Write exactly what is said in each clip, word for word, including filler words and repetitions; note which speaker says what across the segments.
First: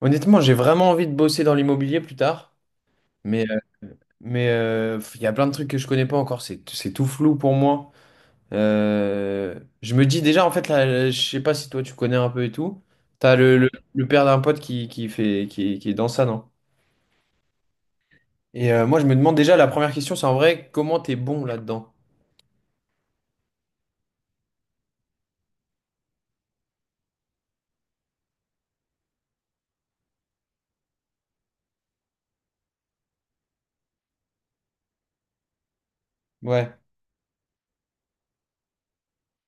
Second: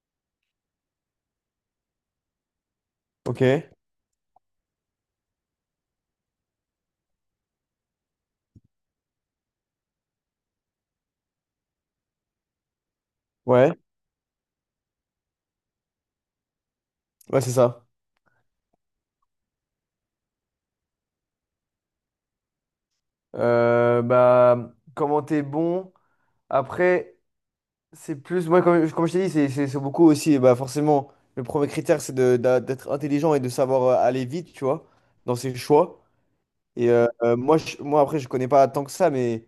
Speaker 1: Honnêtement, j'ai vraiment envie de bosser dans l'immobilier plus tard,
Speaker 2: Ok,
Speaker 1: mais euh, mais euh, il y a plein de trucs que je connais pas encore, c'est c'est tout flou pour moi. Euh, je me dis déjà en fait là, euh, je sais pas si toi tu connais un peu et tout. T'as le, le,
Speaker 2: ouais,
Speaker 1: le père d'un pote qui, qui fait qui, qui est dans ça, non?
Speaker 2: ouais, c'est ça.
Speaker 1: Et euh, moi je me demande déjà la première question, c'est en vrai comment t'es bon là-dedans?
Speaker 2: Euh, bah, comment t'es bon? Après, c'est plus, moi, comme, comme je t'ai dit, c'est c'est- c'est beaucoup aussi. Et bah, forcément, le premier critère, c'est de- d'a- d'être intelligent et de savoir euh, aller vite, tu vois, dans ses choix.
Speaker 1: Ouais.
Speaker 2: Et euh, euh, moi, je- moi, après, je connais pas tant que ça, mais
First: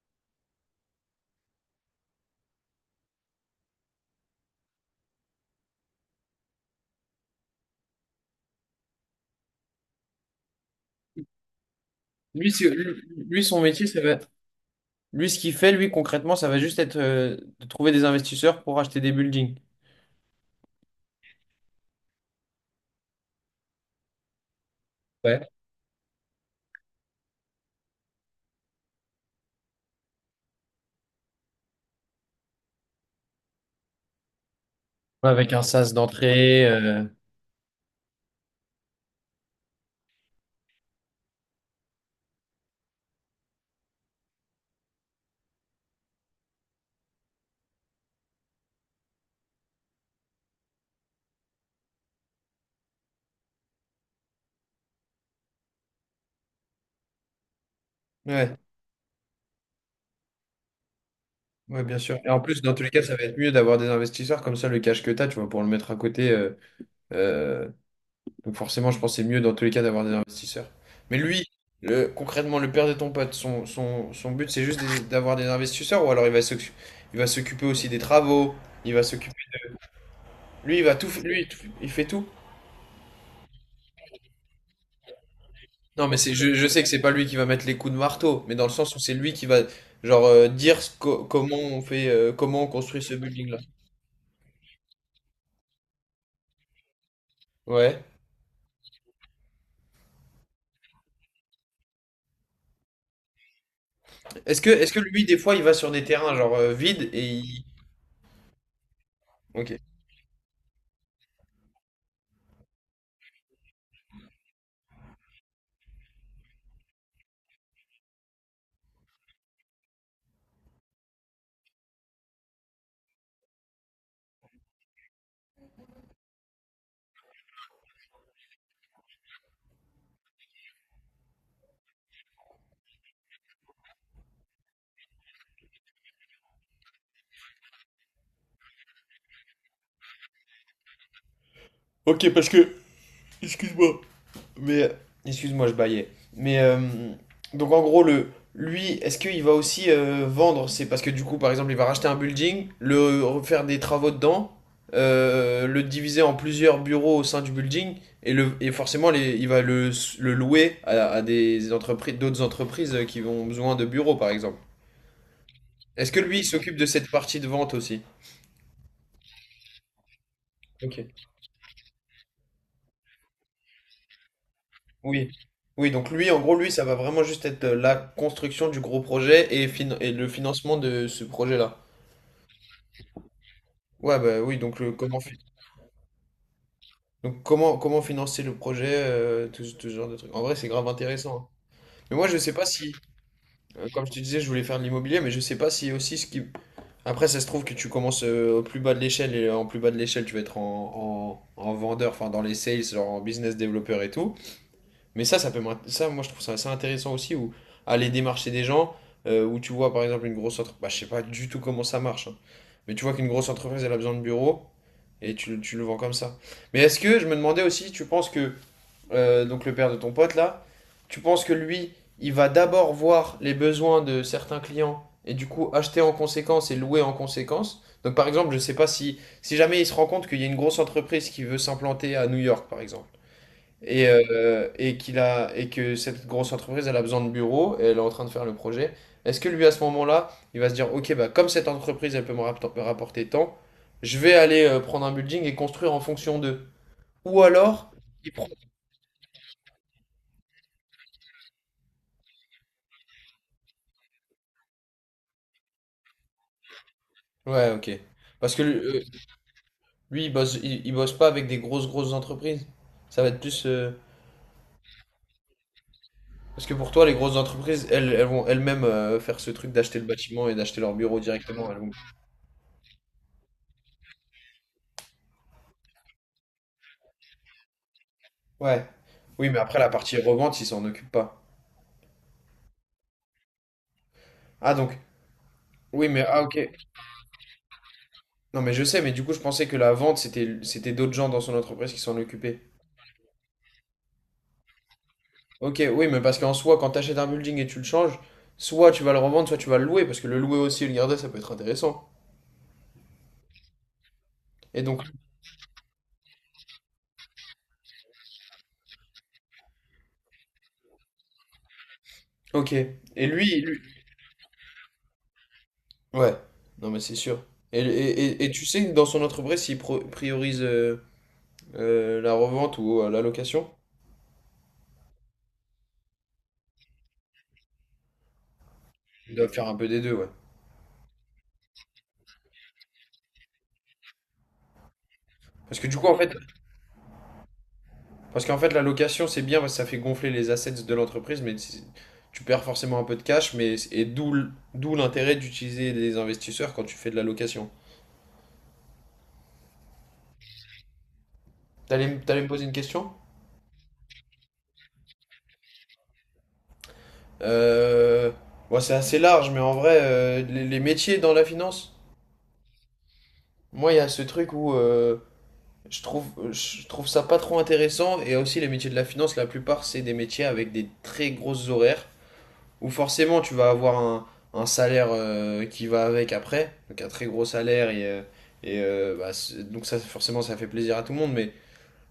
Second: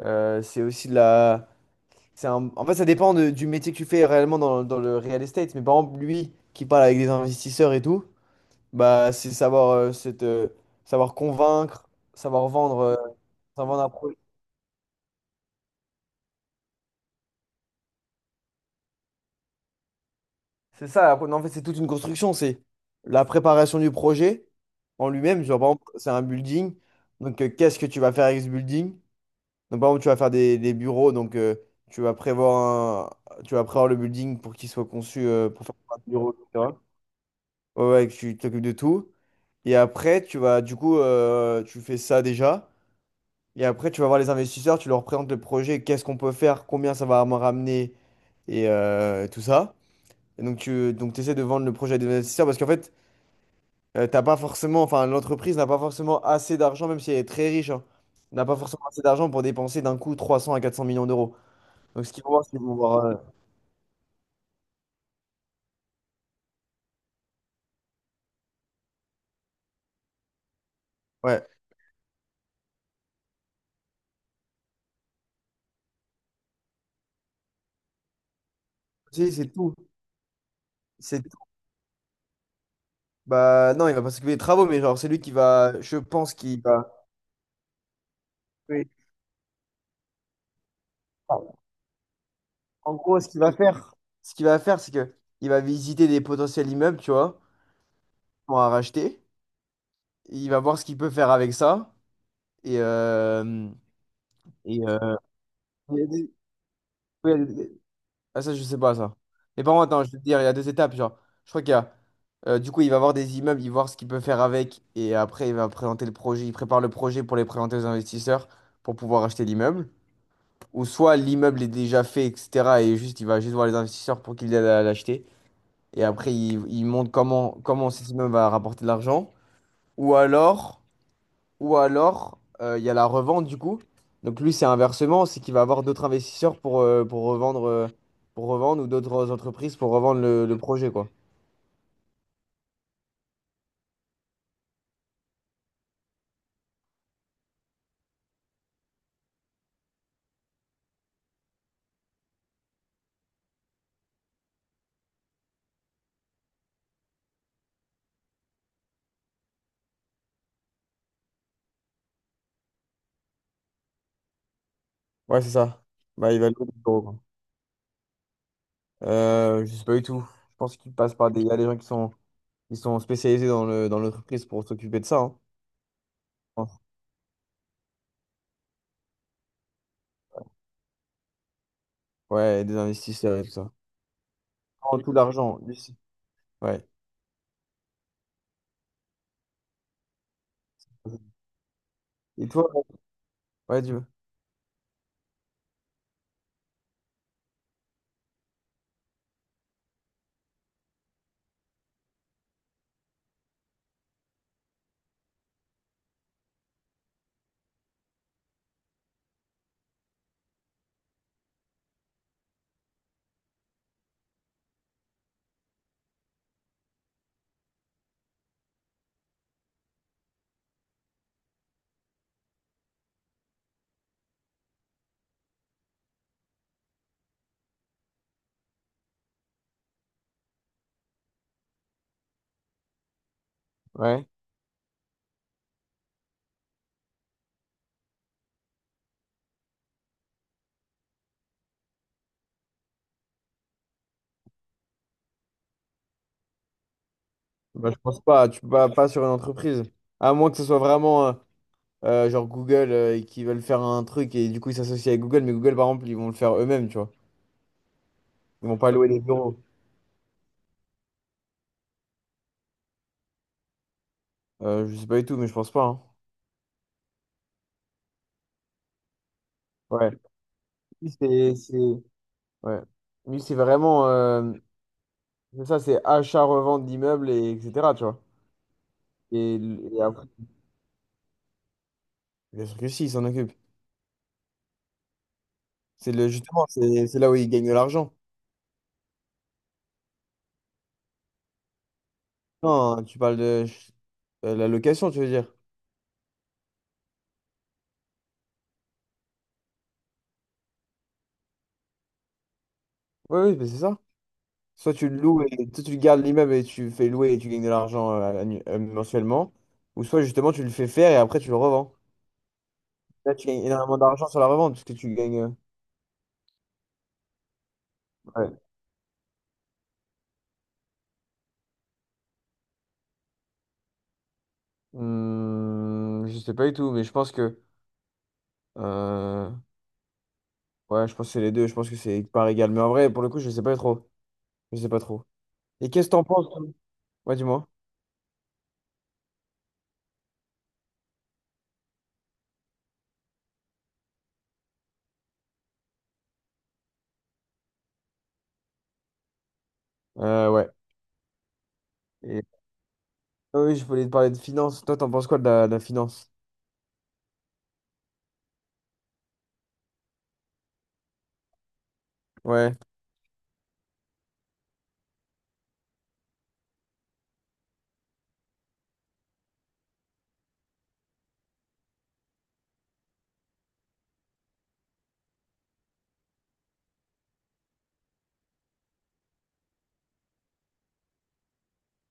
Speaker 2: euh, c'est aussi de la. c'est un- En fait, ça dépend de- du métier que tu fais réellement dans, dans le real estate. Mais par exemple, lui qui parle avec des investisseurs et tout, bah, c'est savoir, euh, cette, euh, savoir convaincre, savoir
Speaker 1: Lui, c'est-
Speaker 2: vendre. euh,
Speaker 1: lui, lui, son
Speaker 2: avant
Speaker 1: métier,
Speaker 2: d'un
Speaker 1: ça
Speaker 2: pro-
Speaker 1: va Lui, ce qu'il fait, lui, concrètement, ça va juste être euh, de trouver des investisseurs pour acheter des buildings.
Speaker 2: C'est ça, la pro- non, en fait, c'est toute une construction. C'est la préparation du projet en lui-même.
Speaker 1: Ouais.
Speaker 2: Genre, par exemple, c'est un building. Donc, euh, qu'est-ce que tu vas faire avec ce building? Donc, par exemple, tu vas faire des, des bureaux. Donc, euh, tu vas prévoir un- tu vas prévoir le building pour qu'il soit conçu euh,
Speaker 1: Avec un
Speaker 2: pour faire
Speaker 1: sas
Speaker 2: un bureau,
Speaker 1: d'entrée.
Speaker 2: et cetera.
Speaker 1: euh,
Speaker 2: Ouais, ouais, que tu t'occupes de tout. Et après, tu vas, du coup, euh, tu fais ça déjà. Et après, tu vas voir les investisseurs, tu leur présentes le projet, qu'est-ce qu'on peut faire, combien ça va me ramener et euh, tout ça. Et donc, tu donc, essaies de vendre le projet à des investisseurs parce qu'en fait, euh, t'as pas forcément, enfin, l'entreprise n'a pas forcément assez d'argent, même si elle est très riche, hein, n'a
Speaker 1: Ouais,
Speaker 2: pas forcément assez d'argent pour dépenser d'un coup trois cents à quatre cents millions d'euros.
Speaker 1: ouais, bien
Speaker 2: Donc, ce
Speaker 1: sûr.
Speaker 2: qu'ils
Speaker 1: Et
Speaker 2: vont
Speaker 1: en
Speaker 2: voir, c'est qu'ils
Speaker 1: plus, dans
Speaker 2: vont
Speaker 1: tous les cas,
Speaker 2: voir. euh,
Speaker 1: ça va être mieux d'avoir des investisseurs comme ça, le cash que tu as, tu vois, pour le mettre à côté. euh, euh, donc forcément, je pense que c'est mieux dans tous les cas d'avoir des investisseurs. Mais lui,
Speaker 2: ouais.
Speaker 1: le- concrètement, le père de ton pote, son, son, son but, c'est juste des- d'avoir des investisseurs ou alors il va s'occu- il va s'occuper aussi des travaux, il va
Speaker 2: Si,
Speaker 1: s'occuper.
Speaker 2: c'est tout.
Speaker 1: Lui, il va tout, f-
Speaker 2: C'est tout.
Speaker 1: lui, il tout- il fait tout.
Speaker 2: Bah, non, il va pas s'occuper des travaux, mais genre, c'est lui qui va, je
Speaker 1: Non, mais c'est,
Speaker 2: pense
Speaker 1: je,
Speaker 2: qu'il
Speaker 1: je sais que
Speaker 2: va.
Speaker 1: c'est pas lui qui va mettre les coups de marteau, mais dans le
Speaker 2: Oui.
Speaker 1: sens où c'est lui qui va, genre, euh, dire ce co- comment on fait, euh, comment on
Speaker 2: En
Speaker 1: construit ce
Speaker 2: gros, ce qu'il va
Speaker 1: building-là.
Speaker 2: faire, ce qu'il va faire, c'est que il va visiter des potentiels immeubles, tu vois,
Speaker 1: Ouais.
Speaker 2: pour en racheter. Il va voir ce qu'il peut faire avec ça. Et, euh,
Speaker 1: Est-ce que,
Speaker 2: et
Speaker 1: est-ce que
Speaker 2: euh,
Speaker 1: lui, des fois, il va sur
Speaker 2: il y
Speaker 1: des
Speaker 2: a des-
Speaker 1: terrains genre euh, vides et il...
Speaker 2: oui. Ah, ça, je sais pas, ça. Mais
Speaker 1: Ok.
Speaker 2: par contre, attends, je vais te dire, il y a deux étapes. Genre, je crois qu'il y a. Euh, du coup, il va voir des immeubles, il va voir ce qu'il peut faire avec. Et après, il va présenter le projet. Il prépare le projet pour les présenter aux investisseurs pour pouvoir acheter l'immeuble. Ou soit l'immeuble est déjà fait, et cetera. Et juste, il va juste voir les investisseurs pour qu'ils l'aident à l'acheter. Et après, il, il montre comment, comment cet immeuble va rapporter de l'argent. Ou alors. Ou alors, euh, il y a la revente du coup. Donc lui, c'est inversement, c'est qu'il va avoir d'autres investisseurs pour, euh, pour revendre, euh, pour revendre ou d'autres entreprises pour revendre le, le projet, quoi.
Speaker 1: Ok, parce que, excuse-moi, mais Excuse-moi, je baillais. Mais euh, donc en gros, le, lui, est-ce qu'il va aussi euh, vendre? C'est parce que du coup, par exemple, il va racheter un building, le refaire des travaux dedans, euh, le diviser en plusieurs bureaux au sein du building, et, le, et forcément, les- il va le, le louer à, à des entreprises, d'autres entreprises qui ont besoin de bureaux, par exemple.
Speaker 2: Ouais, c'est ça.
Speaker 1: Est-ce que
Speaker 2: Bah, il
Speaker 1: lui, il
Speaker 2: va louer des
Speaker 1: s'occupe de
Speaker 2: euros,
Speaker 1: cette
Speaker 2: quoi.
Speaker 1: partie de vente aussi?
Speaker 2: Euh, je sais pas du tout. Je pense qu'il passe
Speaker 1: Ok.
Speaker 2: par des... Il y a des gens qui sont, qui sont spécialisés dans le, dans l'entreprise pour s'occuper de ça,
Speaker 1: Oui.
Speaker 2: hein,
Speaker 1: Oui, donc lui, en
Speaker 2: je
Speaker 1: gros, lui,
Speaker 2: pense.
Speaker 1: ça va vraiment juste être euh, la construction du gros projet et, fin- et le financement de ce projet-là.
Speaker 2: Ouais, et des investisseurs et tout ça.
Speaker 1: Ouais, bah oui, donc le,
Speaker 2: Prends tout
Speaker 1: comment, fi-
Speaker 2: l'argent, ici. Ouais.
Speaker 1: donc comment, comment financer le projet, euh, tout, ce tout ce genre de trucs. En vrai, c'est grave intéressant. Hein. Mais moi, je
Speaker 2: Et
Speaker 1: sais pas
Speaker 2: toi?
Speaker 1: si,
Speaker 2: Ouais,
Speaker 1: euh,
Speaker 2: tu veux.
Speaker 1: comme je te disais, je voulais faire de l'immobilier, mais je sais pas si aussi ce qui... Après, ça se trouve que tu commences euh, au plus bas de l'échelle et euh, en plus bas de l'échelle, tu vas être en, en, en vendeur, enfin dans les sales, genre en business développeur et tout. Mais ça, ça peut m'int- ça, moi, je trouve ça assez intéressant aussi, où aller démarcher des gens, euh, où tu vois, par exemple, une grosse entreprise, bah, je sais pas du tout comment ça marche, hein. Mais tu vois qu'une grosse entreprise, elle a besoin de bureaux, et tu, tu le vends comme ça. Mais est-ce que, je me demandais aussi, tu penses que, euh, donc le père de ton pote, là, tu penses que lui, il va d'abord voir les besoins de certains clients, et du coup, acheter en conséquence et louer en conséquence? Donc, par exemple, je sais pas si, si jamais il se rend compte qu'il y a une grosse entreprise qui veut s'implanter à New York, par exemple. Et,
Speaker 2: Ouais.
Speaker 1: euh, et qu'il a, et que cette grosse entreprise, elle a besoin de bureaux et elle est en train de faire le projet. Est-ce que lui, à ce moment-là, il va se dire, OK, bah, comme cette entreprise, elle peut me rapp- rapporter tant, je vais aller euh, prendre un building et construire en fonction d'eux. Ou
Speaker 2: Bah,
Speaker 1: alors,
Speaker 2: je pense
Speaker 1: il prend.
Speaker 2: pas. Tu peux pas, pas sur une entreprise. À moins que ce soit vraiment... euh, Euh, genre Google euh, et qui veulent faire un truc et du coup ils s'associent avec Google, mais Google par exemple ils vont le faire eux-mêmes, tu vois.
Speaker 1: Ouais, OK. Parce que
Speaker 2: Ils
Speaker 1: lui,
Speaker 2: vont pas
Speaker 1: euh,
Speaker 2: louer des bureaux.
Speaker 1: lui, il bosse, il, il bosse pas avec des grosses, grosses entreprises. Ça va être plus. euh,
Speaker 2: Euh, je sais pas du tout, mais je pense pas, hein.
Speaker 1: Parce que pour toi, les grosses entreprises, elles, elles vont elles-mêmes euh, faire ce truc d'acheter le
Speaker 2: Ouais.
Speaker 1: bâtiment et d'acheter leur
Speaker 2: Lui,
Speaker 1: bureau
Speaker 2: c'est
Speaker 1: directement.
Speaker 2: c'est-
Speaker 1: Elles vont-
Speaker 2: ouais. Lui, c'est vraiment euh, c'est ça, c'est achat-revente d'immeubles et etc. Tu vois.
Speaker 1: Ouais. Oui,
Speaker 2: Et,
Speaker 1: mais après, la
Speaker 2: et
Speaker 1: partie
Speaker 2: après,
Speaker 1: revente, ils s'en occupent pas.
Speaker 2: Bien sûr que si, ils s'en occupent.
Speaker 1: Ah, donc Oui,
Speaker 2: C'est
Speaker 1: mais
Speaker 2: le
Speaker 1: ah ok.
Speaker 2: justement, c'est c'est là où ils gagnent de l'argent.
Speaker 1: Non, mais je sais, mais du coup, je pensais que la vente, c'était c'était d'autres gens dans son entreprise qui s'en occupaient.
Speaker 2: Non, tu parles de euh, la location, tu veux dire.
Speaker 1: Ok, oui, mais parce qu'en soi, quand tu achètes un building et tu le changes, soit tu vas le revendre, soit tu vas le louer, parce que le louer aussi et le garder, ça peut être intéressant.
Speaker 2: Oui, oui, mais c'est ça.
Speaker 1: Et
Speaker 2: Soit
Speaker 1: donc,
Speaker 2: tu le loues et soit tu gardes l'immeuble et tu fais louer et tu gagnes de l'argent euh, annu- euh, mensuellement. Ou soit justement tu le fais faire et après tu le revends.
Speaker 1: ok. Et
Speaker 2: Là tu
Speaker 1: lui,
Speaker 2: gagnes
Speaker 1: lui...
Speaker 2: énormément d'argent sur la revente parce que tu gagnes. euh,
Speaker 1: Ouais, non, mais c'est sûr. Et, et, et, et
Speaker 2: Ouais.
Speaker 1: tu sais, dans son entreprise, s'il pro- priorise euh, euh, la revente ou euh, la location,
Speaker 2: Hmm, je sais pas du tout, mais je pense que.
Speaker 1: il doit
Speaker 2: Euh,
Speaker 1: faire un peu des deux, ouais.
Speaker 2: Ouais, je pense que c'est les deux, je pense que c'est par égal. Mais en vrai, pour le coup, je sais pas trop. Je sais pas trop.
Speaker 1: Parce que
Speaker 2: Et
Speaker 1: du coup,
Speaker 2: qu'est-ce que
Speaker 1: en
Speaker 2: t'en
Speaker 1: fait,
Speaker 2: penses, toi? Ouais, dis-moi.
Speaker 1: parce qu'en fait, la location, c'est bien parce que ça fait gonfler les assets de l'entreprise, mais c'est- tu perds forcément un peu de cash, mais et d'où l- d'où l'intérêt d'utiliser des investisseurs quand tu fais de la location.
Speaker 2: Euh, ouais.
Speaker 1: T'allais, m- t'allais
Speaker 2: Et...
Speaker 1: me poser une question?
Speaker 2: Ah oui, je voulais te parler de finance. Toi, t'en penses quoi de la, de la finance?
Speaker 1: Euh, ouais, c'est assez large, mais en vrai, euh, les, les métiers dans la finance,
Speaker 2: Ouais.
Speaker 1: moi, il y a ce truc où euh, je trouve, je trouve ça pas trop intéressant, et aussi les métiers de la finance, la plupart, c'est des métiers avec des très grosses horaires. Où forcément tu vas avoir un, un salaire euh, qui va avec après, donc un très gros salaire et, euh, et euh, bah, donc ça forcément ça fait plaisir à tout le monde, mais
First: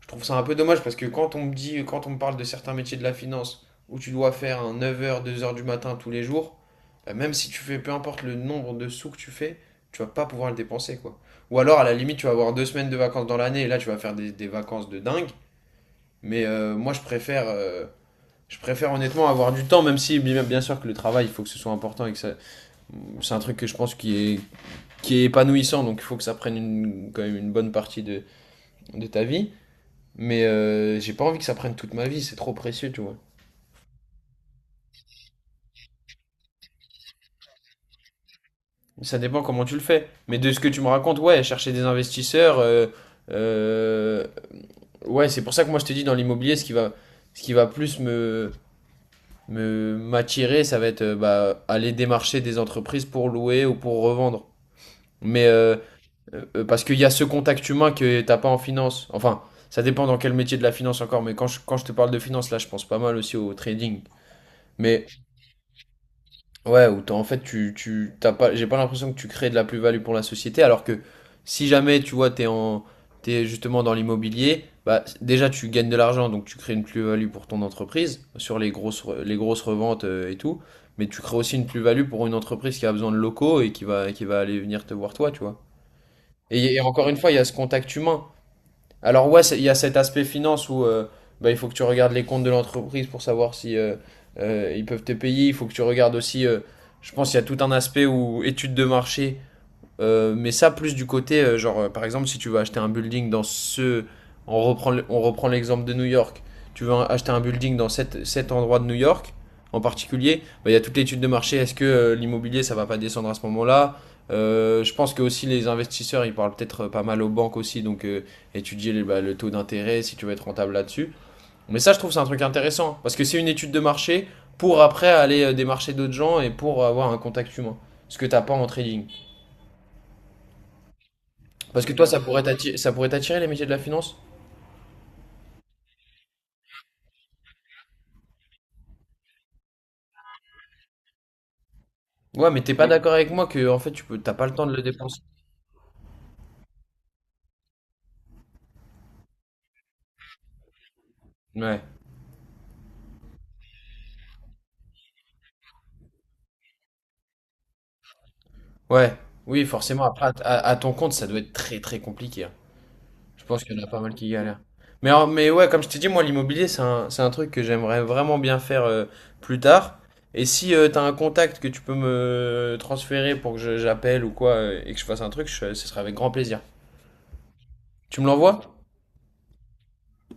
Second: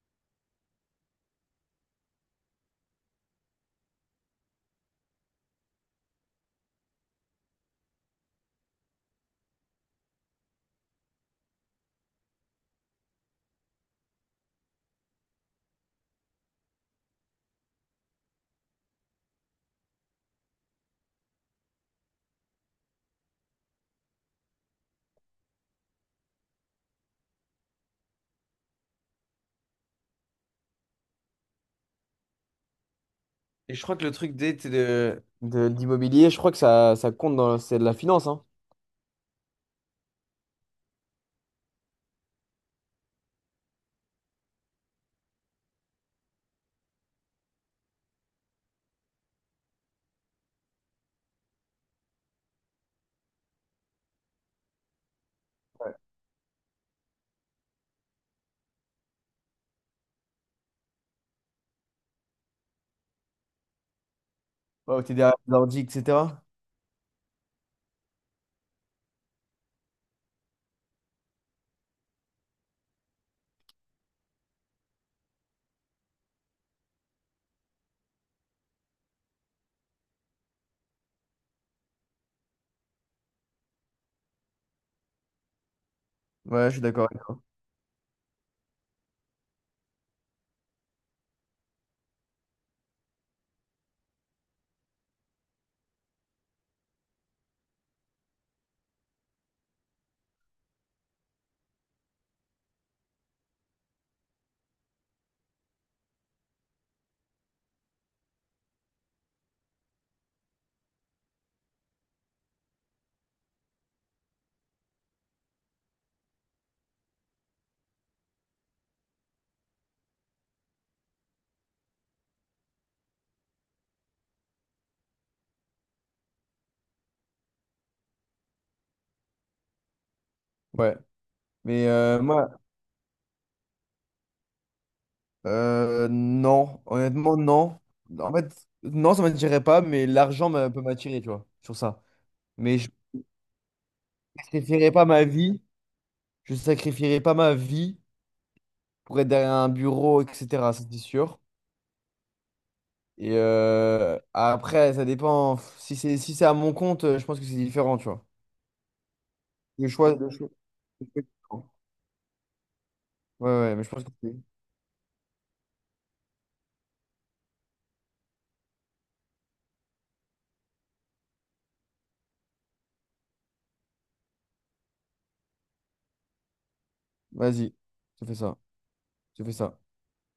Speaker 1: je trouve ça un peu dommage parce que quand on me dit, quand on me parle de certains métiers de la finance où tu dois faire un neuf heures deux heures du matin tous les jours, bah, même si tu fais peu importe le nombre de sous que tu fais, tu vas pas pouvoir le dépenser quoi. Ou alors à la limite tu vas avoir deux semaines de vacances dans l'année et là tu vas faire des, des vacances de dingue, mais euh, moi je préfère euh, je préfère honnêtement avoir du temps, même si bien sûr que le travail, il faut que ce soit important et que ça... c'est un truc que je pense qui est, qui est épanouissant, donc il faut que ça prenne une- quand même une bonne partie de, de ta vie. Mais euh, j'ai pas envie que ça prenne toute ma vie, c'est trop précieux, tu vois.
Speaker 2: Et je crois que le truc des- t'es de, de, l'immobilier je crois que ça, ça compte dans c'est de la finance, hein.
Speaker 1: Ça dépend comment tu le fais. Mais de ce que tu me racontes, ouais, chercher des investisseurs, euh, euh, ouais, c'est pour ça que moi je te dis dans l'immobilier, ce qui va, ce qui va plus me me m'attirer, ça va être euh, bah, aller démarcher des entreprises pour louer ou pour revendre. Mais euh, Euh, euh, parce qu'il y a ce contact humain que t'as pas en finance. Enfin, ça dépend dans quel métier de la finance encore, mais quand je, quand je te parle de finance, là, je pense pas mal aussi au trading.
Speaker 2: Ouais, où
Speaker 1: Mais
Speaker 2: t'es derrière l'ordi, et cetera.
Speaker 1: ouais, où t'as- en fait, tu, tu, t'as pas, j'ai pas l'impression que tu crées de la plus-value pour la société, alors que si jamais, tu vois, t'es en, t'es justement dans l'immobilier, bah, déjà, tu gagnes de l'argent, donc tu crées une plus-value pour ton entreprise, sur les grosses, re- les grosses reventes euh, et tout, mais tu crées aussi une plus-value pour une entreprise qui a besoin de locaux et qui va, qui va aller venir te voir toi, tu vois.
Speaker 2: Ouais, je
Speaker 1: Et, et
Speaker 2: suis d'accord
Speaker 1: encore une
Speaker 2: avec
Speaker 1: fois, il y a ce contact humain. Alors ouais, il y a cet aspect finance où euh, bah, il faut que tu regardes les comptes de l'entreprise pour savoir si euh, euh, ils peuvent te payer. Il faut que tu regardes aussi, euh, je pense, il y a tout un aspect où études de marché euh, mais ça, plus du côté, euh, genre, euh, par exemple, si tu veux acheter un building dans ce. On reprend, le- on reprend l'exemple de New York. Tu veux un- acheter un building dans cet, cet endroit de New York, en particulier, bah, il y a toute l'étude de marché. Est-ce que euh, l'immobilier, ça va pas descendre à ce moment-là? Euh, je pense que aussi les investisseurs, ils parlent peut-être euh, pas mal aux banques aussi, donc euh, étudier les- bah, le taux d'intérêt, si tu veux être rentable là-dessus. Mais ça, je trouve, c'est un truc intéressant, parce que c'est une étude de marché pour après aller euh, démarcher d'autres gens et pour avoir un contact humain. Ce que t'as pas en trading.
Speaker 2: toi. Ouais.
Speaker 1: Parce
Speaker 2: Mais
Speaker 1: que toi, ça
Speaker 2: euh,
Speaker 1: pourrait
Speaker 2: moi,
Speaker 1: t'attirer, ça pourrait t'attirer les métiers de la finance?
Speaker 2: euh, non. Honnêtement, non. En fait, non, ça m'attirerait pas, mais l'argent m'a- peut m'attirer, tu vois, sur ça.
Speaker 1: Ouais, mais t'es
Speaker 2: Mais
Speaker 1: pas
Speaker 2: je
Speaker 1: d'accord avec moi que en fait tu peux, t'as pas le temps de le
Speaker 2: sacrifierais pas
Speaker 1: dépenser.
Speaker 2: ma vie. Je sacrifierais pas ma vie pour être derrière un bureau, et cetera. Ça, c'est sûr.
Speaker 1: Ouais,
Speaker 2: Et euh, après, ça dépend. Si c'est si c'est à mon compte, je pense que c'est différent, tu vois.
Speaker 1: ouais, oui,
Speaker 2: Le
Speaker 1: forcément.
Speaker 2: choix,
Speaker 1: Après,
Speaker 2: le
Speaker 1: à,
Speaker 2: choix.
Speaker 1: à- à ton compte,
Speaker 2: le
Speaker 1: ça doit être
Speaker 2: choix-
Speaker 1: très très compliqué. Hein. Je
Speaker 2: Ouais,
Speaker 1: pense
Speaker 2: ouais,
Speaker 1: qu'il y en
Speaker 2: mais
Speaker 1: a
Speaker 2: je
Speaker 1: pas
Speaker 2: pense que
Speaker 1: mal qui
Speaker 2: c'est.
Speaker 1: galèrent. Mais en- mais ouais, comme je t'ai dit, moi l'immobilier, c'est un, c'est un truc que j'aimerais vraiment bien faire euh, plus tard. Et si euh, t'as un contact que tu peux me transférer pour que je- j'appelle ou quoi euh, et que je fasse un truc, je- ce sera avec grand plaisir.
Speaker 2: Vas-y,
Speaker 1: Tu
Speaker 2: tu
Speaker 1: me
Speaker 2: fais ça.
Speaker 1: l'envoies?
Speaker 2: Tu fais ça.